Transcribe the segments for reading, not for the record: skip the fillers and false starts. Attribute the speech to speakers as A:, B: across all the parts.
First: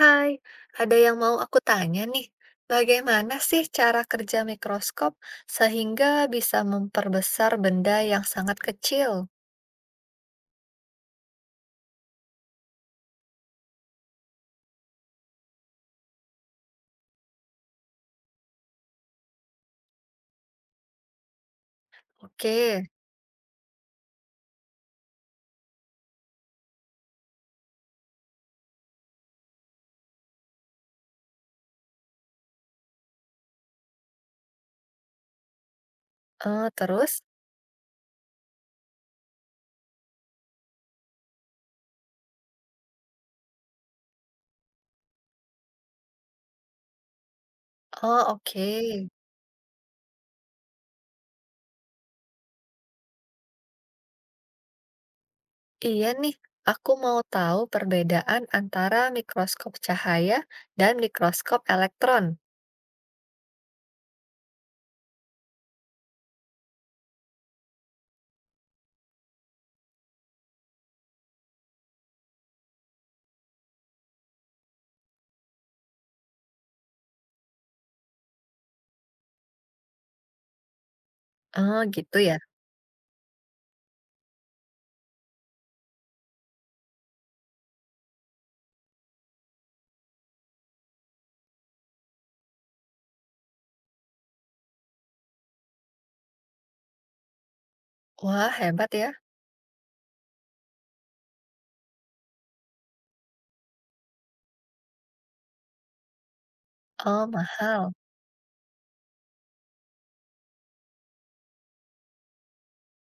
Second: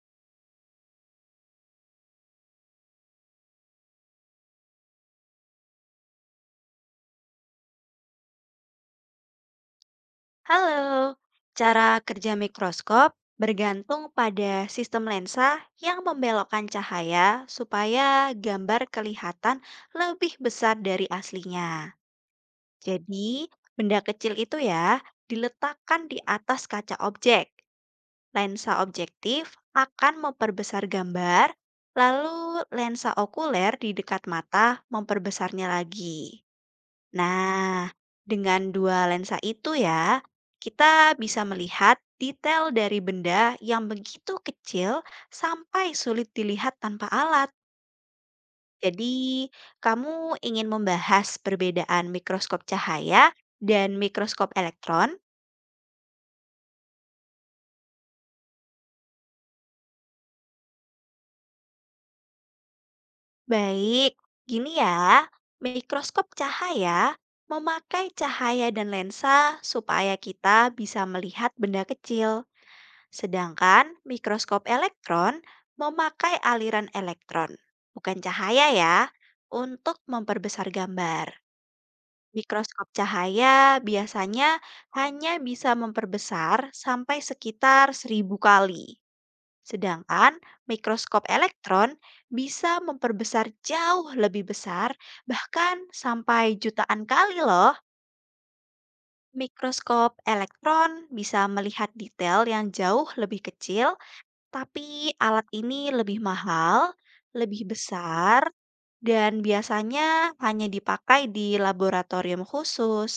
A: Hai, ada yang mau aku tanya nih. Bagaimana sih cara kerja mikroskop sehingga bisa memperbesar benda yang sangat kecil?
B: Halo, cara kerja mikroskop bergantung pada sistem lensa yang membelokkan cahaya supaya gambar kelihatan lebih besar dari aslinya.
A: Oke,
B: Jadi, benda kecil itu ya diletakkan di atas kaca objek. Lensa objektif akan memperbesar gambar, lalu lensa okuler di dekat mata memperbesarnya lagi.
A: eh, terus?
B: Nah, dengan dua lensa itu ya, kita bisa melihat detail dari benda yang begitu kecil sampai sulit dilihat tanpa alat.
A: Oh, oke.
B: Jadi, kamu ingin membahas perbedaan mikroskop cahaya dan mikroskop elektron?
A: Iya nih, aku mau tahu perbedaan antara mikroskop cahaya dan mikroskop elektron.
B: Baik, gini ya. Mikroskop cahaya memakai cahaya dan lensa supaya kita bisa melihat benda kecil. Sedangkan mikroskop elektron memakai aliran elektron, bukan cahaya ya, untuk memperbesar gambar.
A: Oh, gitu ya.
B: Mikroskop cahaya biasanya hanya bisa memperbesar sampai sekitar 1.000 kali. Sedangkan mikroskop elektron bisa memperbesar jauh lebih besar, bahkan sampai jutaan kali loh.
A: Wah, hebat ya.
B: Mikroskop elektron bisa melihat detail yang jauh lebih kecil, tapi alat ini lebih mahal,
A: Oh,
B: lebih
A: mahal.
B: besar, dan biasanya hanya dipakai di laboratorium khusus.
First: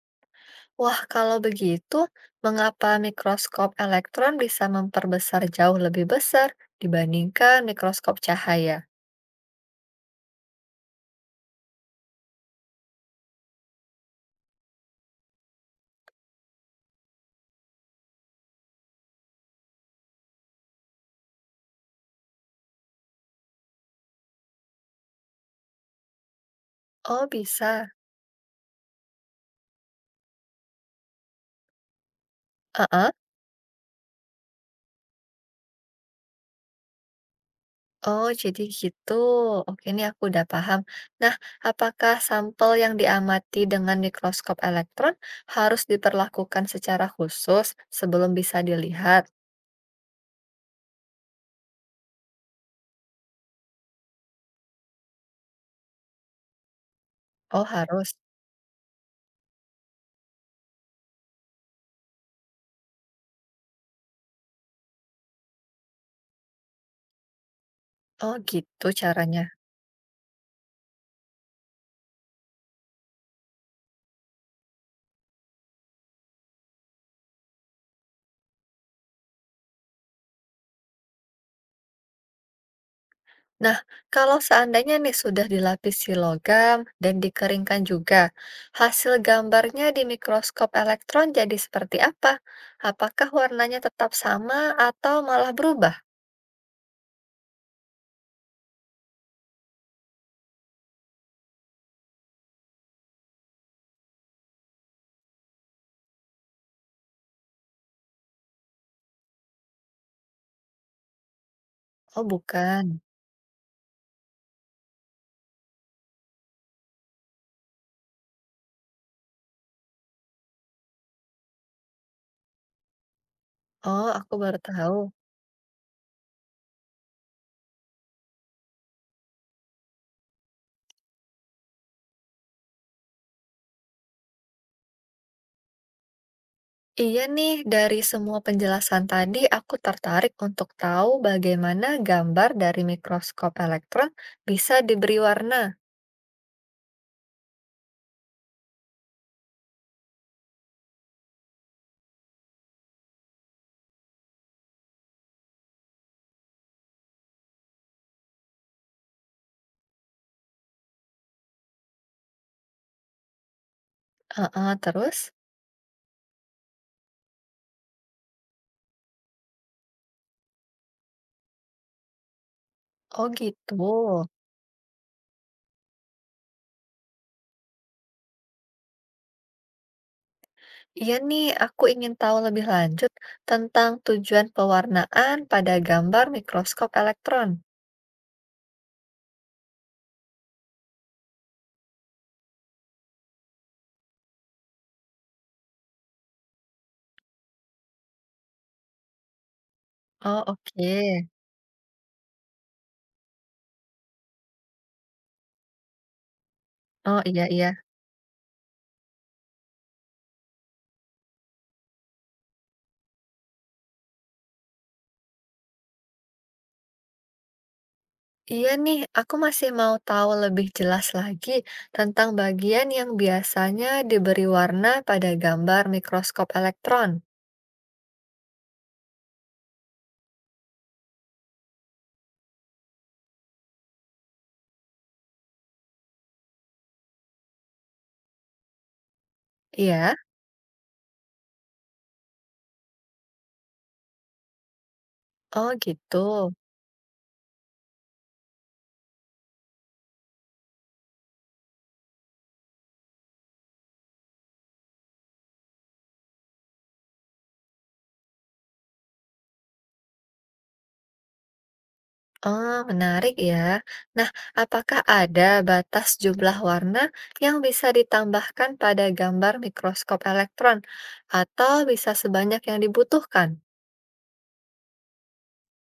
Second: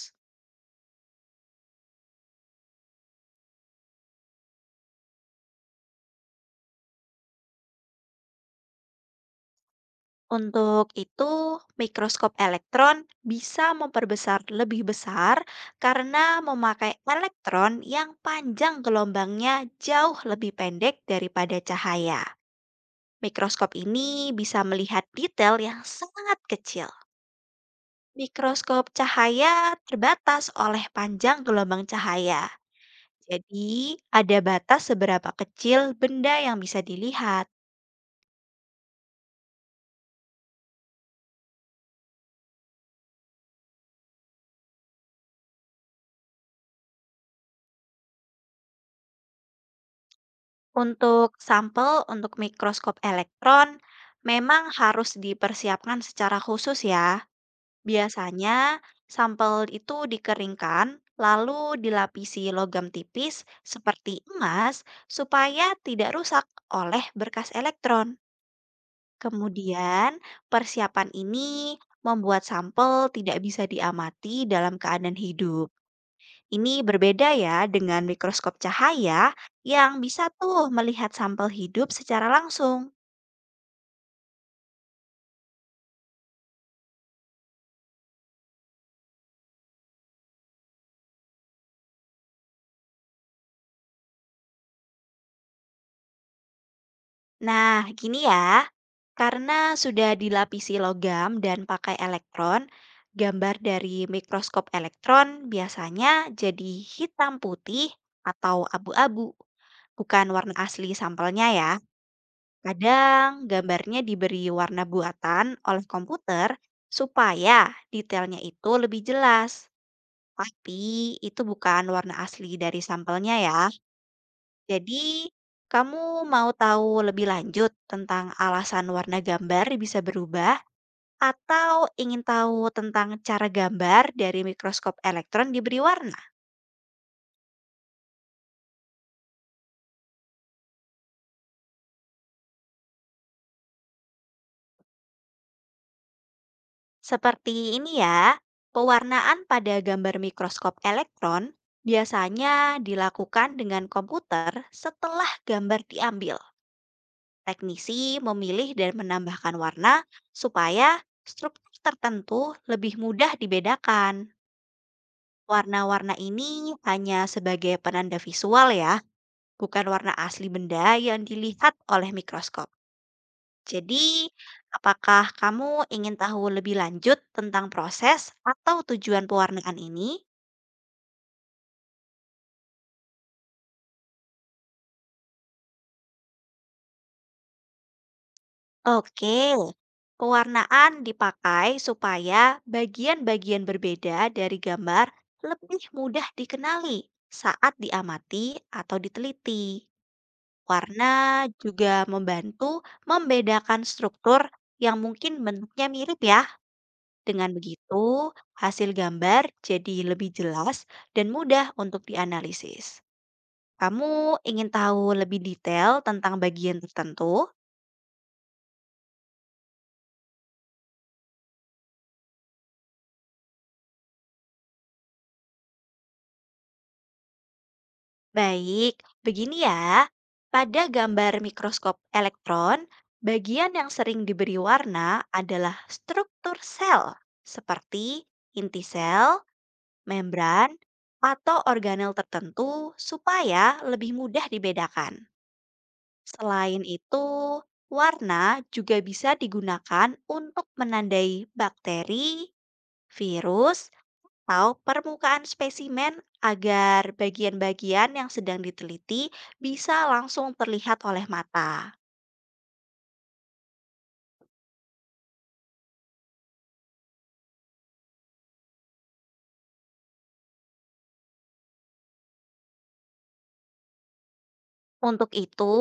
A: Wah, kalau begitu, mengapa mikroskop elektron bisa memperbesar jauh lebih besar dibandingkan mikroskop cahaya?
B: Untuk itu, mikroskop elektron bisa memperbesar lebih besar karena memakai elektron yang panjang gelombangnya jauh lebih pendek daripada cahaya. Mikroskop ini bisa melihat detail yang sangat kecil.
A: Oh, bisa.
B: Mikroskop cahaya terbatas oleh panjang gelombang cahaya.
A: Heeh.
B: Jadi, ada batas seberapa kecil benda yang bisa dilihat.
A: Oh, jadi gitu. Oke, ini aku udah paham. Nah, apakah sampel yang diamati dengan mikroskop elektron harus diperlakukan secara khusus sebelum bisa dilihat?
B: Untuk sampel mikroskop elektron, memang harus dipersiapkan secara khusus ya.
A: Oh, harus.
B: Biasanya, sampel itu dikeringkan, lalu dilapisi logam tipis seperti emas supaya tidak rusak oleh berkas elektron.
A: Oh, gitu caranya.
B: Kemudian, persiapan ini membuat sampel tidak bisa diamati dalam keadaan hidup. Ini berbeda ya dengan mikroskop cahaya yang bisa tuh melihat sampel hidup secara langsung.
A: Nah, kalau seandainya nih sudah dilapisi logam dan dikeringkan juga, hasil gambarnya di mikroskop elektron jadi seperti apa? Apakah warnanya tetap sama atau malah berubah?
B: Nah, gini ya, karena sudah dilapisi logam dan pakai elektron, gambar dari mikroskop elektron biasanya jadi hitam putih atau abu-abu, bukan warna asli sampelnya ya.
A: Oh, bukan.
B: Kadang gambarnya diberi warna buatan oleh komputer supaya detailnya itu lebih jelas. Tapi itu bukan warna asli dari sampelnya ya.
A: Oh, aku baru tahu.
B: Jadi, kamu mau tahu lebih lanjut tentang alasan warna gambar bisa berubah atau ingin tahu tentang cara gambar dari mikroskop elektron diberi warna?
A: Iya nih, dari semua penjelasan tadi aku tertarik untuk tahu bagaimana gambar dari mikroskop elektron bisa diberi warna.
B: Seperti ini ya, pewarnaan pada gambar mikroskop elektron biasanya dilakukan dengan komputer setelah gambar diambil. Teknisi memilih dan menambahkan warna supaya struktur tertentu lebih mudah dibedakan.
A: Heeh, terus?
B: Warna-warna ini hanya sebagai penanda visual ya, bukan warna asli benda yang dilihat oleh mikroskop.
A: Oh, gitu.
B: Jadi, apakah kamu ingin tahu lebih lanjut tentang proses atau tujuan pewarnaan ini?
A: Iya nih, aku ingin tahu lebih lanjut tentang tujuan pewarnaan pada gambar mikroskop elektron.
B: Oke, pewarnaan dipakai supaya bagian-bagian berbeda dari gambar lebih mudah dikenali saat diamati atau diteliti.
A: Oh, oke.
B: Warna juga membantu membedakan struktur yang mungkin bentuknya mirip ya.
A: Oh, iya,
B: Dengan
A: iya.
B: begitu, hasil gambar jadi lebih jelas dan mudah untuk dianalisis. Kamu ingin tahu lebih detail tentang bagian tertentu?
A: Iya nih, aku masih mau tahu lebih jelas lagi tentang bagian yang biasanya diberi warna pada gambar mikroskop elektron.
B: Baik, begini ya. Pada gambar mikroskop elektron, bagian yang sering diberi warna adalah struktur sel, seperti inti sel,
A: Iya?
B: membran, atau organel tertentu supaya lebih mudah dibedakan.
A: Oh, gitu.
B: Selain itu, warna juga bisa digunakan untuk menandai bakteri, virus, atau permukaan spesimen agar bagian-bagian yang sedang diteliti bisa langsung terlihat oleh mata.
A: Oh, menarik ya. Nah, apakah ada batas jumlah warna yang bisa ditambahkan pada gambar mikroskop elektron atau bisa sebanyak yang dibutuhkan?
B: Untuk itu,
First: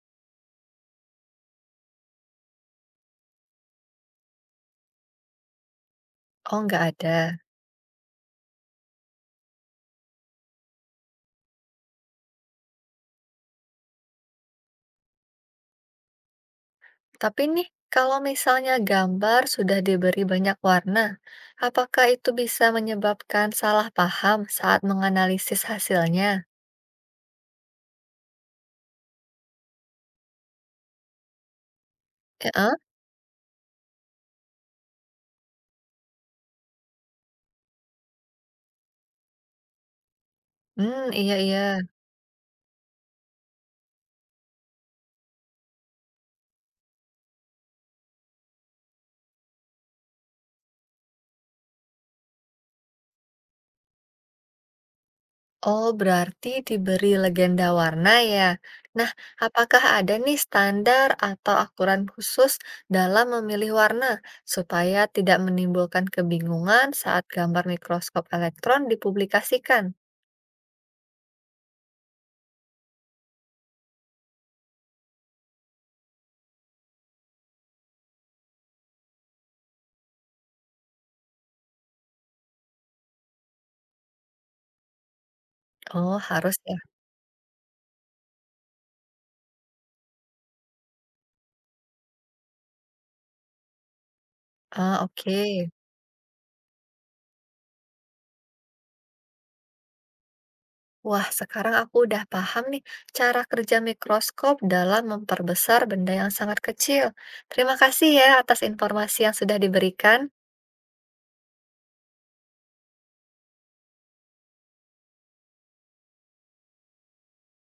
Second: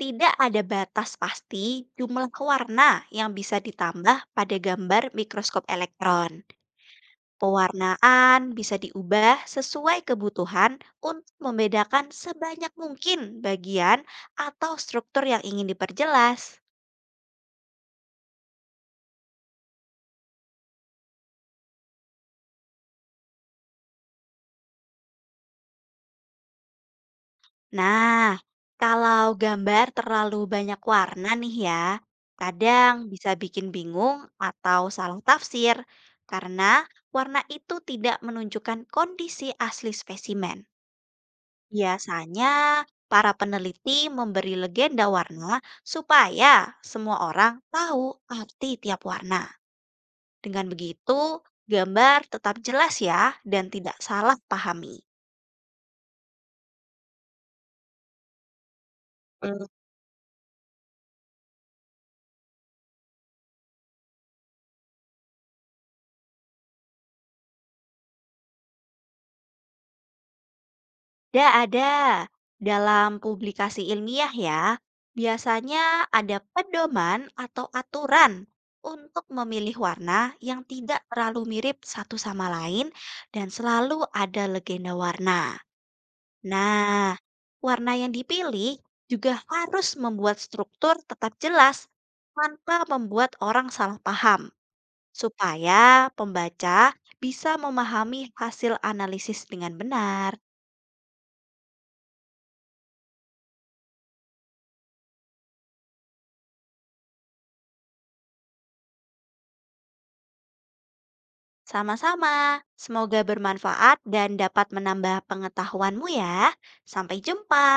B: tidak ada batas pasti jumlah warna yang bisa ditambah pada gambar mikroskop elektron.
A: Oh, nggak ada.
B: Pewarnaan bisa diubah sesuai kebutuhan untuk membedakan sebanyak mungkin bagian atau struktur yang ingin diperjelas.
A: Tapi nih, kalau misalnya gambar sudah diberi banyak warna, apakah itu bisa menyebabkan salah paham saat menganalisis hasilnya?
B: Nah, kalau gambar terlalu banyak warna nih ya,
A: Ya, eh?
B: kadang bisa bikin bingung atau salah tafsir karena warna itu tidak menunjukkan kondisi asli spesimen.
A: Hmm, iya iya.
B: Biasanya, para peneliti memberi legenda warna supaya semua orang tahu arti tiap warna. Dengan begitu, gambar tetap jelas ya dan tidak salah pahami.
A: Oh, berarti diberi legenda warna ya. Nah, apakah ada nih standar atau aturan khusus dalam memilih warna supaya tidak menimbulkan kebingungan saat gambar mikroskop elektron dipublikasikan?
B: Ada, ada. Dalam publikasi ilmiah ya, biasanya ada pedoman atau aturan untuk memilih warna yang tidak terlalu mirip satu sama lain dan selalu ada legenda warna.
A: Oh, harus ya.
B: Nah, warna yang dipilih juga harus membuat struktur tetap jelas tanpa membuat orang salah paham,
A: Ah, oke.
B: supaya pembaca bisa memahami hasil analisis dengan benar.
A: Wah, sekarang aku udah paham nih cara kerja mikroskop dalam memperbesar benda yang sangat kecil. Terima kasih ya atas informasi yang sudah diberikan.
B: Sama-sama, semoga bermanfaat dan dapat menambah pengetahuanmu ya. Sampai jumpa.